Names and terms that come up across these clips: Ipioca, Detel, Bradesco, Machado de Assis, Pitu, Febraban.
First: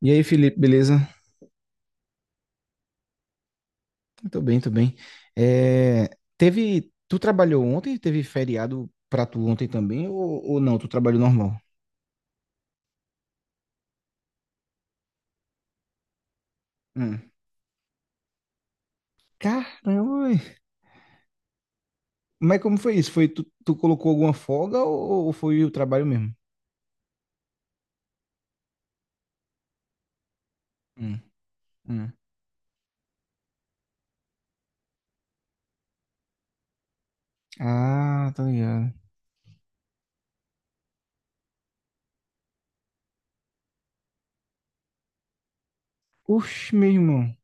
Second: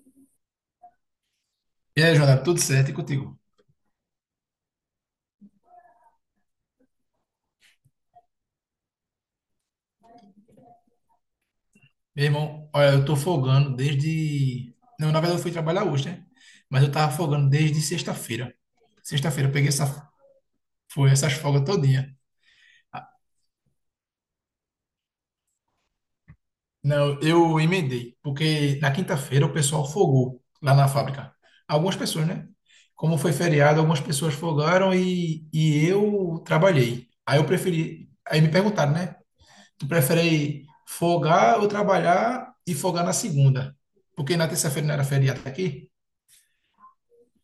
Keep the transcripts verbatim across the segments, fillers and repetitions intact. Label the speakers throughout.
Speaker 1: E aí, Felipe, beleza?
Speaker 2: E aí, Jonathan, tudo certo? E contigo?
Speaker 1: Tô bem, tô bem. É, teve, tu trabalhou ontem? Teve feriado pra tu ontem também? Ou, ou não? Tu trabalhou normal?
Speaker 2: Meu irmão, olha, eu tô folgando desde. Não, na verdade eu fui trabalhar hoje, né? Mas eu tava
Speaker 1: Hum.
Speaker 2: folgando desde sexta-feira. Sexta-feira eu peguei essa...
Speaker 1: Caramba! Ué.
Speaker 2: Foi essas folgas todinha.
Speaker 1: Mas como foi isso? Foi tu, tu colocou alguma folga ou, ou foi o trabalho mesmo?
Speaker 2: Não, eu emendei, porque na quinta-feira o pessoal folgou lá na
Speaker 1: Hum,
Speaker 2: fábrica. Algumas
Speaker 1: hum.
Speaker 2: pessoas, né? Como foi feriado, algumas pessoas folgaram e, e eu trabalhei. Aí eu preferi.
Speaker 1: Ah,
Speaker 2: Aí
Speaker 1: tá
Speaker 2: me
Speaker 1: ligado.
Speaker 2: perguntaram, né? Tu prefere folgar ou trabalhar e folgar na segunda? Porque na terça-feira não era feriado aqui?
Speaker 1: Oxe, meu irmão.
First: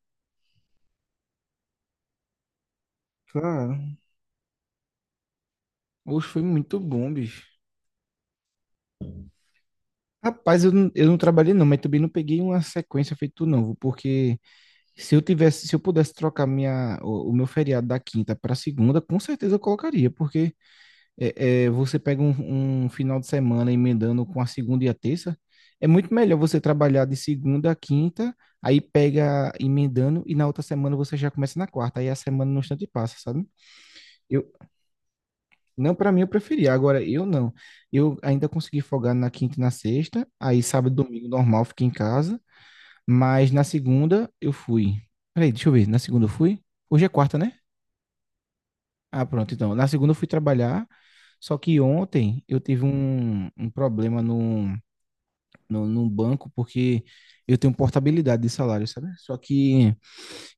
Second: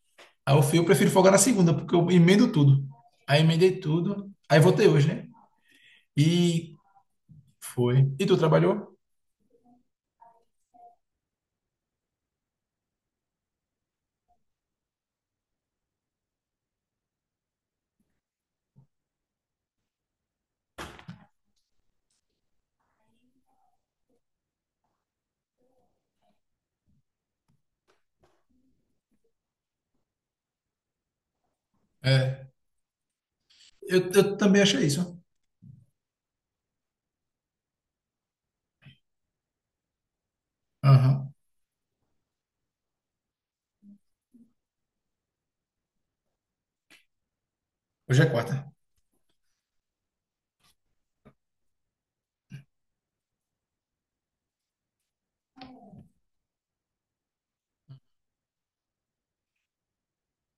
Speaker 2: Aí eu fui, eu prefiro folgar na segunda, porque eu emendo tudo. Aí emendei
Speaker 1: Claro.
Speaker 2: tudo. Aí voltei hoje, né?
Speaker 1: Oxe, foi
Speaker 2: E
Speaker 1: muito bom, bicho.
Speaker 2: foi. E tu trabalhou?
Speaker 1: Rapaz, eu, não- eu não trabalhei não, mas também não peguei uma sequência feito tu não, porque Se eu tivesse, se eu pudesse trocar minha, o, o meu feriado da quinta para segunda, com certeza eu colocaria, porque é, é, você pega um, um final de semana emendando com a segunda e a terça, é muito melhor você trabalhar de segunda a quinta, aí pega emendando e na outra semana você já começa na quarta, aí a
Speaker 2: É.
Speaker 1: semana no instante passa, sabe?
Speaker 2: Eu, eu
Speaker 1: Eu,
Speaker 2: também achei isso.
Speaker 1: não, para mim eu preferia, agora eu não. Eu ainda consegui folgar na quinta e na sexta, aí sábado e domingo
Speaker 2: Aham.
Speaker 1: normal fica em casa. Mas na segunda eu fui. Peraí, deixa eu ver. Na segunda eu fui? Hoje é quarta, né?
Speaker 2: Hoje é quarta.
Speaker 1: Ah, pronto, então. Na segunda eu fui trabalhar. Só que ontem eu tive um, um problema no, no, num banco, porque eu tenho portabilidade de salário, sabe? Só que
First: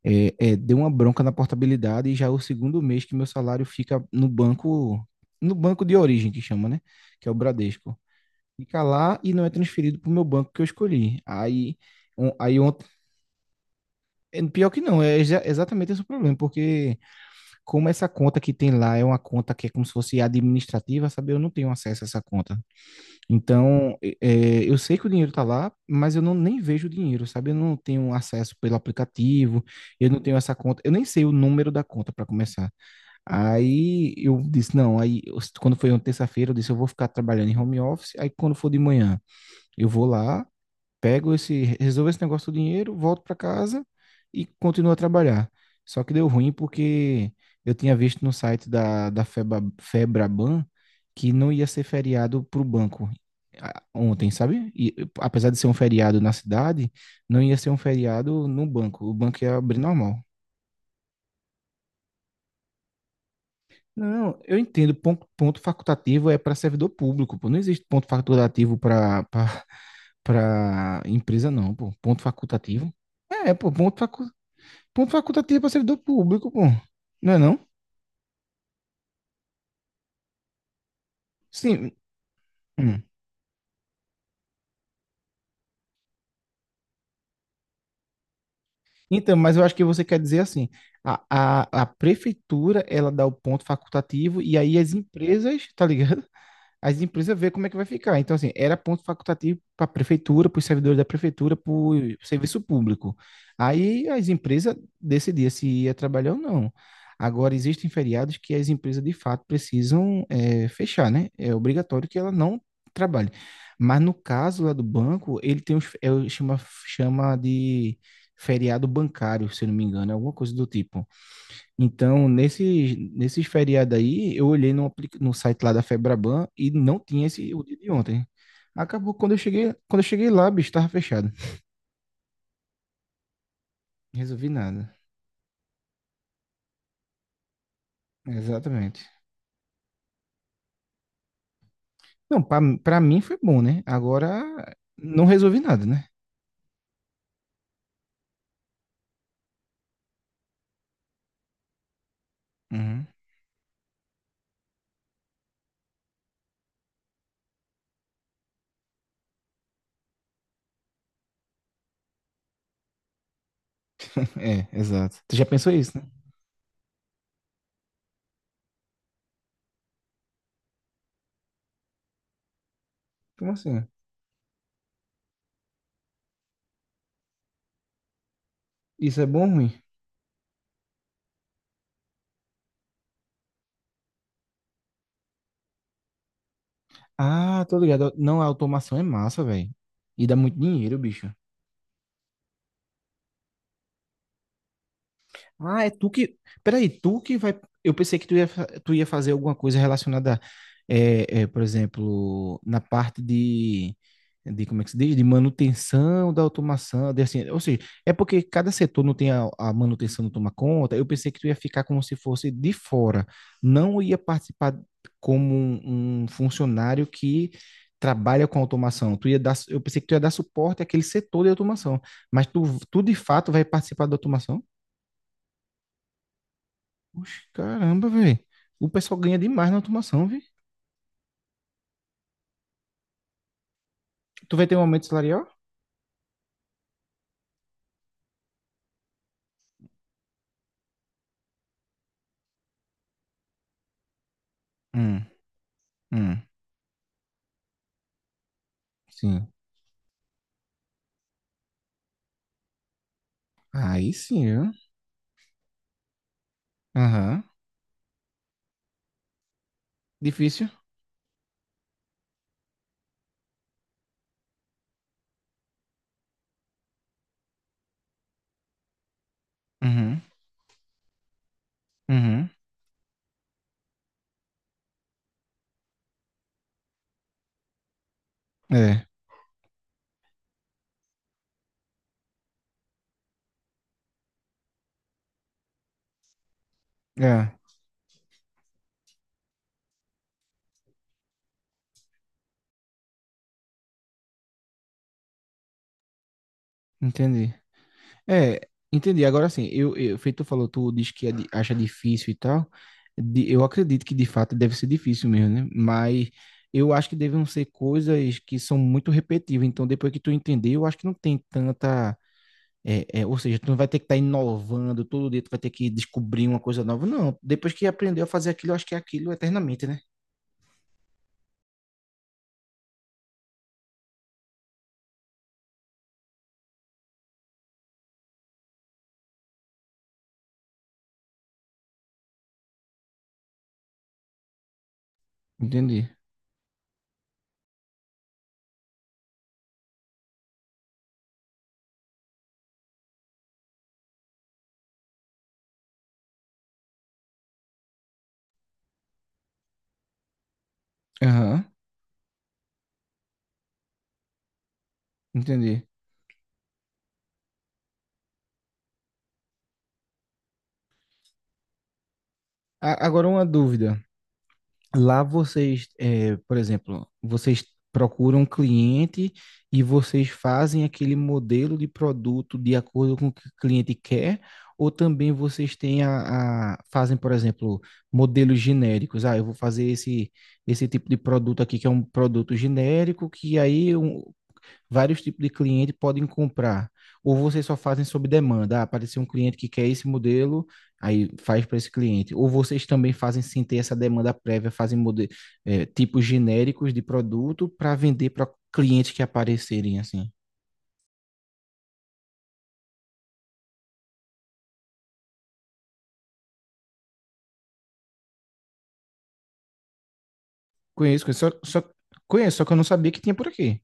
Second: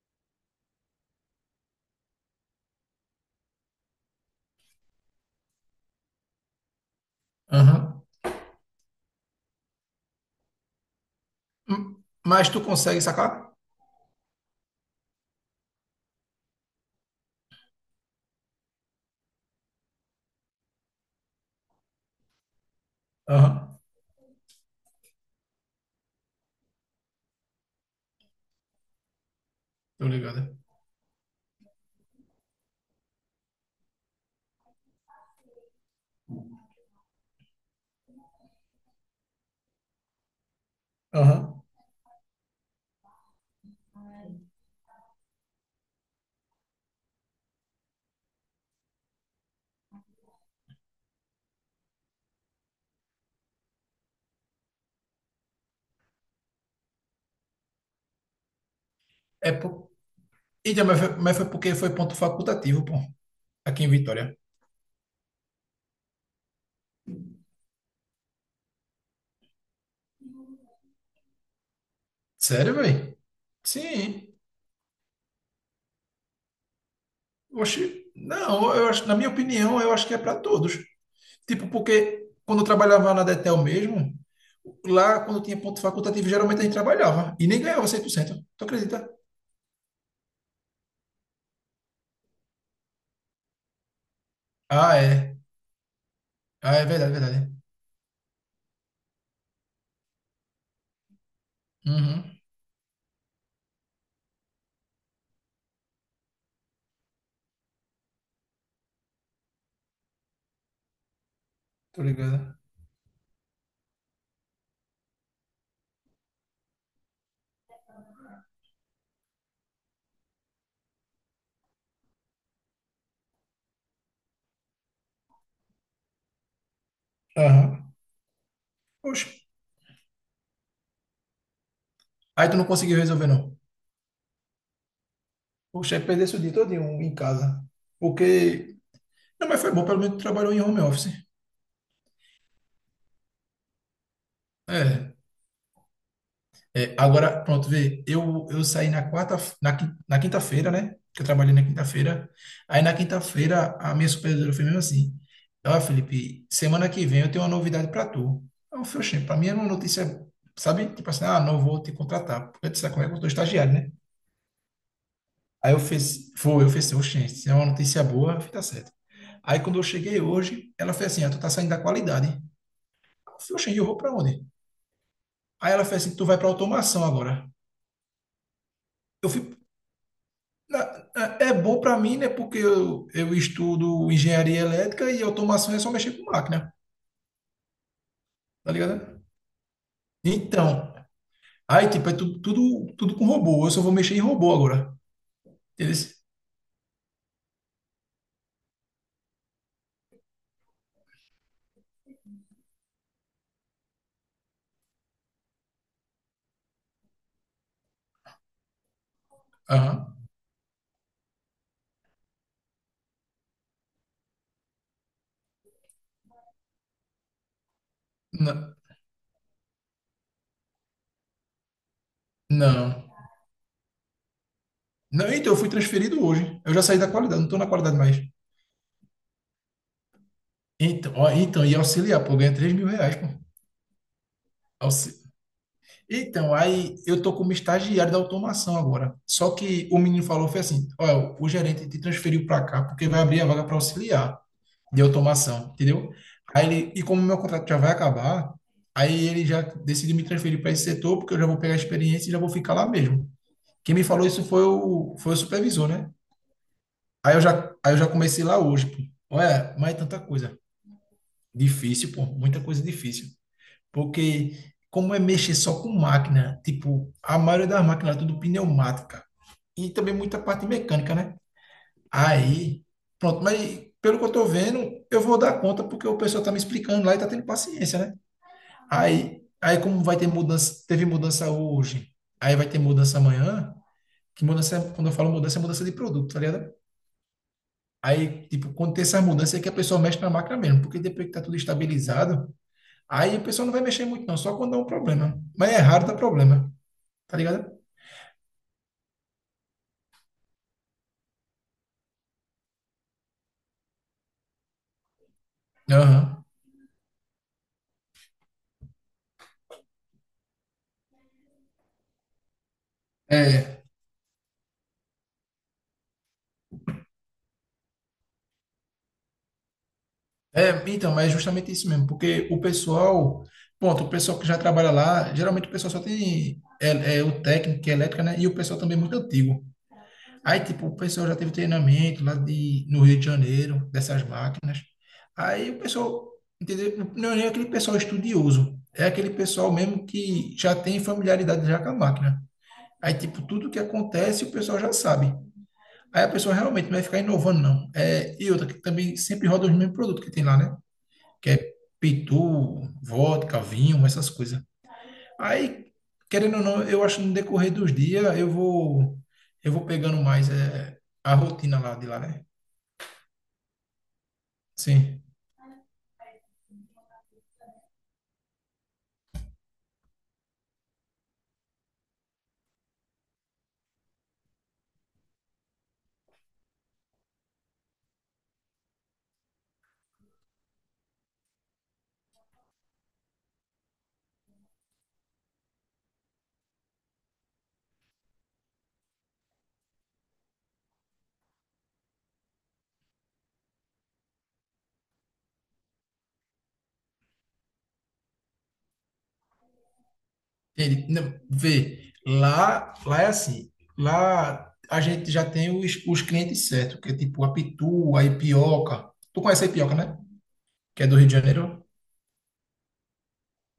Speaker 1: é, é, deu uma bronca na portabilidade e já é o segundo mês que meu salário fica no banco, no banco de origem que chama, né? Que é o Bradesco.
Speaker 2: Aham.
Speaker 1: Fica lá e não é transferido para o meu banco que eu escolhi. Aí,
Speaker 2: Hum,
Speaker 1: on-
Speaker 2: mas
Speaker 1: aí,
Speaker 2: tu consegue sacar?
Speaker 1: é, pior que não, é exa- exatamente esse o problema, porque como essa conta que tem lá é uma conta que é como se fosse administrativa, sabe? Eu não tenho acesso a essa conta.
Speaker 2: Aham.
Speaker 1: Então, e- é, eu sei que o dinheiro tá lá, mas eu não nem vejo o dinheiro, sabe? Eu não tenho acesso pelo aplicativo,
Speaker 2: Tô
Speaker 1: eu não tenho essa
Speaker 2: ligado.
Speaker 1: conta, eu nem sei o número da conta para começar. Aí eu disse, não, aí eu- quando foi uma terça-feira, eu disse, eu vou ficar trabalhando em home office, aí quando for de manhã, eu vou lá pego esse,
Speaker 2: Aham.
Speaker 1: resolvo esse negócio do dinheiro, volto para casa e continuo a trabalhar. Só que deu ruim porque eu tinha visto no site da, da Feba, Febraban que não ia ser feriado para o banco ah, ontem, sabe? E apesar de ser um feriado na cidade, não ia ser um feriado no banco. O banco
Speaker 2: É
Speaker 1: ia abrir
Speaker 2: por...
Speaker 1: normal.
Speaker 2: Então, mas foi, mas foi porque foi ponto facultativo, pô. Aqui em Vitória.
Speaker 1: Não, eu entendo. Ponto, ponto facultativo é para servidor público, pô. Não existe ponto facultativo para para empresa, não, pô. Ponto
Speaker 2: Sério,
Speaker 1: facultativo.
Speaker 2: velho?
Speaker 1: É, pô, ponto facu...
Speaker 2: Sim.
Speaker 1: ponto facultativo é para servidor público, pô. Não é não?
Speaker 2: Oxi. Não, eu acho, na minha opinião, eu acho que é para todos. Tipo,
Speaker 1: Sim.
Speaker 2: porque quando eu
Speaker 1: Hum.
Speaker 2: trabalhava na Detel mesmo, lá quando tinha ponto facultativo, geralmente a gente trabalhava e nem ganhava cem por cento, tu acredita?
Speaker 1: Então, mas eu acho que você quer dizer assim, a, a, a prefeitura, ela dá o ponto facultativo e aí as
Speaker 2: Ah, é.
Speaker 1: empresas, tá ligado?
Speaker 2: Ah, é
Speaker 1: As
Speaker 2: verdade,
Speaker 1: empresas ver
Speaker 2: verdade.
Speaker 1: como é que vai ficar. Então, assim, era ponto facultativo para a prefeitura, para os servidores da prefeitura, para o
Speaker 2: Uhum,
Speaker 1: serviço público. Aí as empresas decidiam se ia trabalhar ou não. Agora, existem feriados que as empresas, de fato, precisam é, fechar, né? É
Speaker 2: tô
Speaker 1: obrigatório que ela
Speaker 2: ligado.
Speaker 1: não trabalhe. Mas no caso lá do banco, ele tem os, é, o- chama, chama de feriado bancário, se eu não me engano, é alguma coisa do tipo. Então, nesses, nesses feriados aí, eu olhei no, apli- no site lá da Febraban e não tinha esse o dia
Speaker 2: Aham.
Speaker 1: de ontem. Acabou
Speaker 2: Poxa,
Speaker 1: quando eu cheguei, quando eu cheguei lá, bicho, tava fechado.
Speaker 2: aí tu não conseguiu resolver, não.
Speaker 1: Resolvi nada.
Speaker 2: Poxa, aí perdesse o dia todinho em casa. Porque.
Speaker 1: Exatamente.
Speaker 2: Não, mas foi bom, pelo menos tu trabalhou em home office.
Speaker 1: Não, pra, pra mim foi bom, né? Agora
Speaker 2: É.
Speaker 1: não resolvi nada, né?
Speaker 2: É, agora, pronto, vê, eu, eu saí na quarta, na, quin- na quinta-feira, né? Que eu trabalhei na quinta-feira. Aí na
Speaker 1: Uhum.
Speaker 2: quinta-feira a minha supervisora foi mesmo assim: Ó, Felipe, semana que vem eu tenho uma novidade pra tu. Aí eu falei, "Oxê, pra mim era uma notícia, sabe? Tipo assim, ah, não vou te contratar, porque tu sabe como é que eu tô estagiário, né?
Speaker 1: É, exato. Tu já pensou
Speaker 2: Aí eu
Speaker 1: isso, né?
Speaker 2: fiz, foi, eu fiz assim, oxê, se é uma notícia boa, fica certo. Aí quando eu cheguei hoje, ela fez assim, ah, tu tá saindo da qualidade. Eu
Speaker 1: Como
Speaker 2: falei, oxê, e eu
Speaker 1: assim?
Speaker 2: vou pra onde? Aí ela fez assim, tu vai pra automação agora.
Speaker 1: Isso é
Speaker 2: Eu
Speaker 1: bom ou
Speaker 2: fui
Speaker 1: ruim?
Speaker 2: Na- É é bom para mim, né? Porque eu, eu estudo engenharia elétrica e automação é só mexer com máquina,
Speaker 1: Ah, tô ligado. Não, a
Speaker 2: tá
Speaker 1: automação é
Speaker 2: ligado?
Speaker 1: massa, velho. E dá muito
Speaker 2: Então,
Speaker 1: dinheiro, bicho.
Speaker 2: aí, tipo, é tudo, tudo, tudo com robô. Eu só vou mexer em robô agora.
Speaker 1: Ah, é tu
Speaker 2: Eles?
Speaker 1: que. Peraí, tu que vai. Eu pensei que tu ia, fa- tu ia fazer alguma coisa relacionada, é, é, por exemplo, na parte de, de. Como é que se diz? De manutenção da automação. De, assim, ou seja, é porque cada setor não tem a, a
Speaker 2: Aham.
Speaker 1: manutenção, não toma conta. Eu pensei que tu ia ficar como se fosse de fora. Não ia participar como um, um funcionário que trabalha com
Speaker 2: N-
Speaker 1: automação. Tu ia dar, eu pensei que tu ia dar suporte àquele setor de automação. Mas tu, tu
Speaker 2: Não.
Speaker 1: de fato vai participar da automação?
Speaker 2: Não, então, eu fui transferido hoje. Eu já saí da qualidade,
Speaker 1: Oxe,
Speaker 2: não tô na qualidade
Speaker 1: caramba,
Speaker 2: mais.
Speaker 1: velho. O pessoal ganha demais na automação, viu?
Speaker 2: Então, ó, então, e auxiliar, pô, ganha três mil reais, pô.
Speaker 1: Tu vai ter um aumento
Speaker 2: Auxi-
Speaker 1: salarial?
Speaker 2: Então, aí eu tô como estagiário da automação agora. Só que o menino falou, foi assim, olha, o gerente te transferiu para cá porque vai abrir a vaga para auxiliar de
Speaker 1: Hum,
Speaker 2: automação, entendeu?
Speaker 1: hum,
Speaker 2: Aí ele, e como meu contrato já vai acabar, aí ele
Speaker 1: sim.
Speaker 2: já decidiu me transferir para esse setor, porque eu já vou pegar a experiência e já vou ficar lá mesmo. Quem me
Speaker 1: Aí
Speaker 2: falou
Speaker 1: sim,
Speaker 2: isso foi
Speaker 1: viu?
Speaker 2: o, foi o supervisor, né? Aí eu
Speaker 1: Aham.
Speaker 2: já, aí eu já comecei lá hoje, pô. Olha, mas é tanta coisa
Speaker 1: Difícil?
Speaker 2: difícil, pô, muita coisa difícil. Porque como é mexer só com máquina, tipo, a maioria das máquinas é tudo pneumática e também
Speaker 1: Uhum,
Speaker 2: muita parte mecânica, né?
Speaker 1: uhum.
Speaker 2: Aí, pronto, mas pelo que eu tô vendo, eu vou dar conta porque o pessoal tá me explicando lá e tá tendo paciência, né?
Speaker 1: É,
Speaker 2: Aí, aí como vai ter mudança, teve mudança hoje, aí vai ter mudança amanhã, que mudança, é- quando eu falo mudança, é mudança de produto, tá ligado?
Speaker 1: é,
Speaker 2: Aí, tipo, quando tem essa mudança é que a pessoa mexe na máquina mesmo, porque depois que tá tudo estabilizado, aí a pessoa não vai mexer muito não, só quando dá um problema. Mas é raro dar problema, tá
Speaker 1: entendi.
Speaker 2: ligado?
Speaker 1: É, entendi. Agora sim, eu, eu, feito tu falou, tu diz que é di- acha difícil e tal. De- eu acredito que de fato deve ser difícil mesmo, né? Mas
Speaker 2: Aham.
Speaker 1: eu acho que devem ser coisas que são muito repetitivas. Então, depois que tu entender, eu acho que não tem tanta. É, é, ou seja, tu não
Speaker 2: É,
Speaker 1: vai ter que estar inovando todo dia, tu vai ter que descobrir uma coisa nova. Não, depois que aprendeu a fazer aquilo, eu acho que é aquilo eternamente, né?
Speaker 2: É, então, mas é justamente isso mesmo, porque o pessoal, pronto, o pessoal que já trabalha lá, geralmente o pessoal só tem é, é, o técnico, que é elétrica, né? E o pessoal também é muito antigo. Aí, tipo, o pessoal já teve treinamento lá de, no Rio de Janeiro, dessas máquinas. Aí o
Speaker 1: Entendi.
Speaker 2: pessoal, entendeu? Não é nem aquele pessoal estudioso, é aquele pessoal mesmo que já tem familiaridade já com a máquina. Aí, tipo, tudo que acontece o pessoal já sabe. Aí a pessoa realmente não vai ficar inovando, não. É, e outra, que também sempre roda os mesmos produtos que tem lá, né? Que
Speaker 1: Aham,
Speaker 2: é pitu, vodka, vinho, essas coisas.
Speaker 1: entendi.
Speaker 2: Aí, querendo ou não, eu acho que no decorrer dos dias eu vou eu vou pegando mais é, a rotina lá de lá, né?
Speaker 1: A- agora uma dúvida. Lá
Speaker 2: Sim.
Speaker 1: vocês, é, por exemplo, vocês procuram um cliente e vocês fazem aquele modelo de produto de acordo com o que o cliente quer, ou também vocês têm a, a- fazem, por exemplo, modelos genéricos. Ah, eu vou fazer esse, esse tipo de produto aqui, que é um produto genérico, que aí um- vários tipos de cliente podem comprar. Ou vocês só fazem sob demanda. Ah, apareceu um cliente que quer esse modelo, aí faz para esse cliente. Ou vocês também fazem sem ter essa demanda prévia, fazem mode- eh, tipos genéricos de produto para vender para clientes que aparecerem assim.
Speaker 2: Ele, não, vê, lá, lá é assim, lá a gente já tem os, os clientes certos, que é tipo a pitu, a ipioca. Tu conhece a ipioca, né? Que é do
Speaker 1: Conheço,
Speaker 2: Rio de
Speaker 1: conheço, só,
Speaker 2: Janeiro?
Speaker 1: só conheço, só que eu não sabia que tinha por aqui.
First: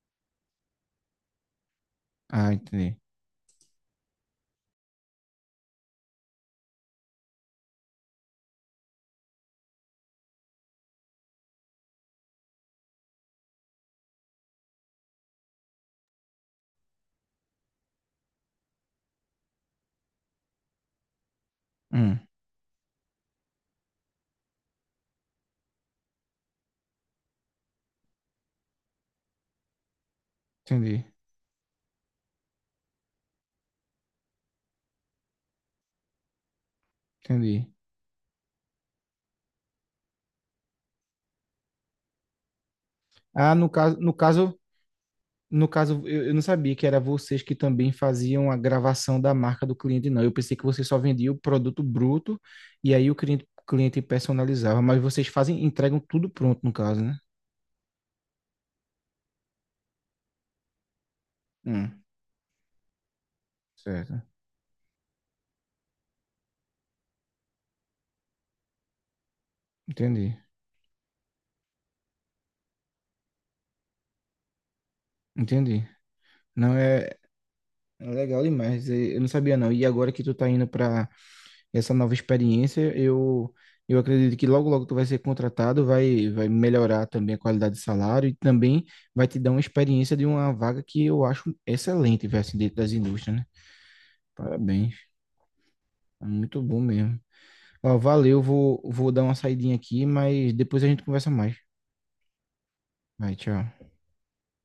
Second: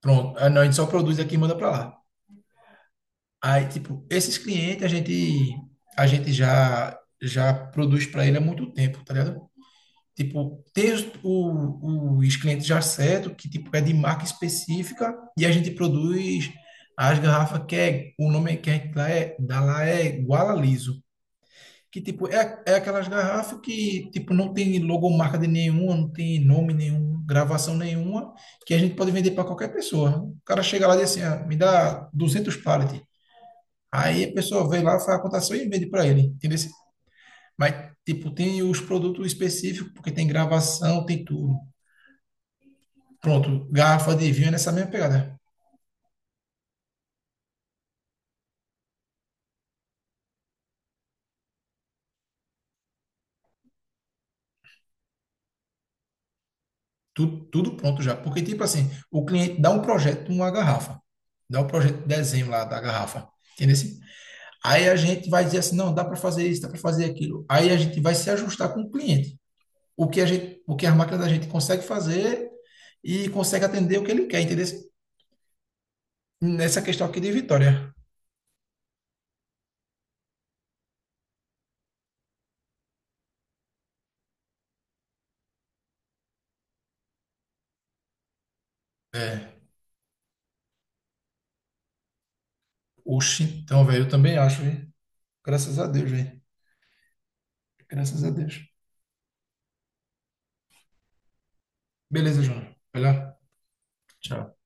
Speaker 2: Pronto. Ah, não, a gente só produz aqui e manda pra lá.
Speaker 1: Ah, entendi.
Speaker 2: Aí, tipo, esses clientes a gente a gente já já produz para ele há muito tempo, tá ligado? Tipo, tem os, o- os clientes já certo que tipo é de marca específica e a gente produz as garrafas que é o nome que a gente dá é dá lá é guala liso que
Speaker 1: Hum,
Speaker 2: tipo é, é aquelas garrafas que tipo não tem logomarca de nenhuma, não tem nome nenhum, gravação nenhuma, que a gente pode vender para qualquer pessoa. O cara chega lá e
Speaker 1: entendi,
Speaker 2: diz assim, ah, me dá duzentos pallets. Aí a pessoa vê lá, faz a cotação e vende para ele, entendeu?
Speaker 1: entendi.
Speaker 2: Mas, tipo, tem os produtos específicos, porque tem gravação, tem tudo.
Speaker 1: Ah,
Speaker 2: Pronto,
Speaker 1: no caso, no
Speaker 2: garrafa de vinho é
Speaker 1: caso
Speaker 2: nessa mesma pegada.
Speaker 1: No caso, eu, eu não sabia que era vocês que também faziam a gravação da marca do cliente, não. Eu pensei que você só vendia o produto bruto e aí o cliente, cliente personalizava, mas vocês fazem, entregam tudo pronto, no caso, né?
Speaker 2: Tudo, tudo pronto já. Porque, tipo assim, o cliente dá um projeto, uma garrafa. Dá um projeto
Speaker 1: Hum,
Speaker 2: de desenho lá da garrafa. Entendeu?
Speaker 1: certo.
Speaker 2: Aí a gente vai dizer assim, não, dá para fazer isso, dá para fazer aquilo. Aí a gente vai se ajustar com o cliente. O que a
Speaker 1: Entendi.
Speaker 2: gente, o que a máquina da gente consegue fazer e consegue atender o que ele quer, entendeu?
Speaker 1: Entendi. Não
Speaker 2: Nessa questão
Speaker 1: é
Speaker 2: aqui de Vitória.
Speaker 1: É legal demais. Eu não sabia, não. E agora que tu tá indo para essa nova experiência. Eu, eu acredito que logo, logo tu vai ser contratado, vai, vai melhorar também a qualidade de salário e também vai te dar uma
Speaker 2: É.
Speaker 1: experiência de uma vaga que eu acho excelente, velho, assim, dentro das indústrias,
Speaker 2: Oxi,
Speaker 1: né?
Speaker 2: então, velho, eu também acho, hein?
Speaker 1: Parabéns.
Speaker 2: Graças a Deus,
Speaker 1: É
Speaker 2: velho.
Speaker 1: muito bom mesmo. Ó,
Speaker 2: Graças a
Speaker 1: valeu,
Speaker 2: Deus.
Speaker 1: vou, vou dar uma saidinha aqui, mas depois a gente conversa mais.
Speaker 2: Beleza, João. Vai
Speaker 1: Vai,
Speaker 2: lá.
Speaker 1: tchau.
Speaker 2: Tchau.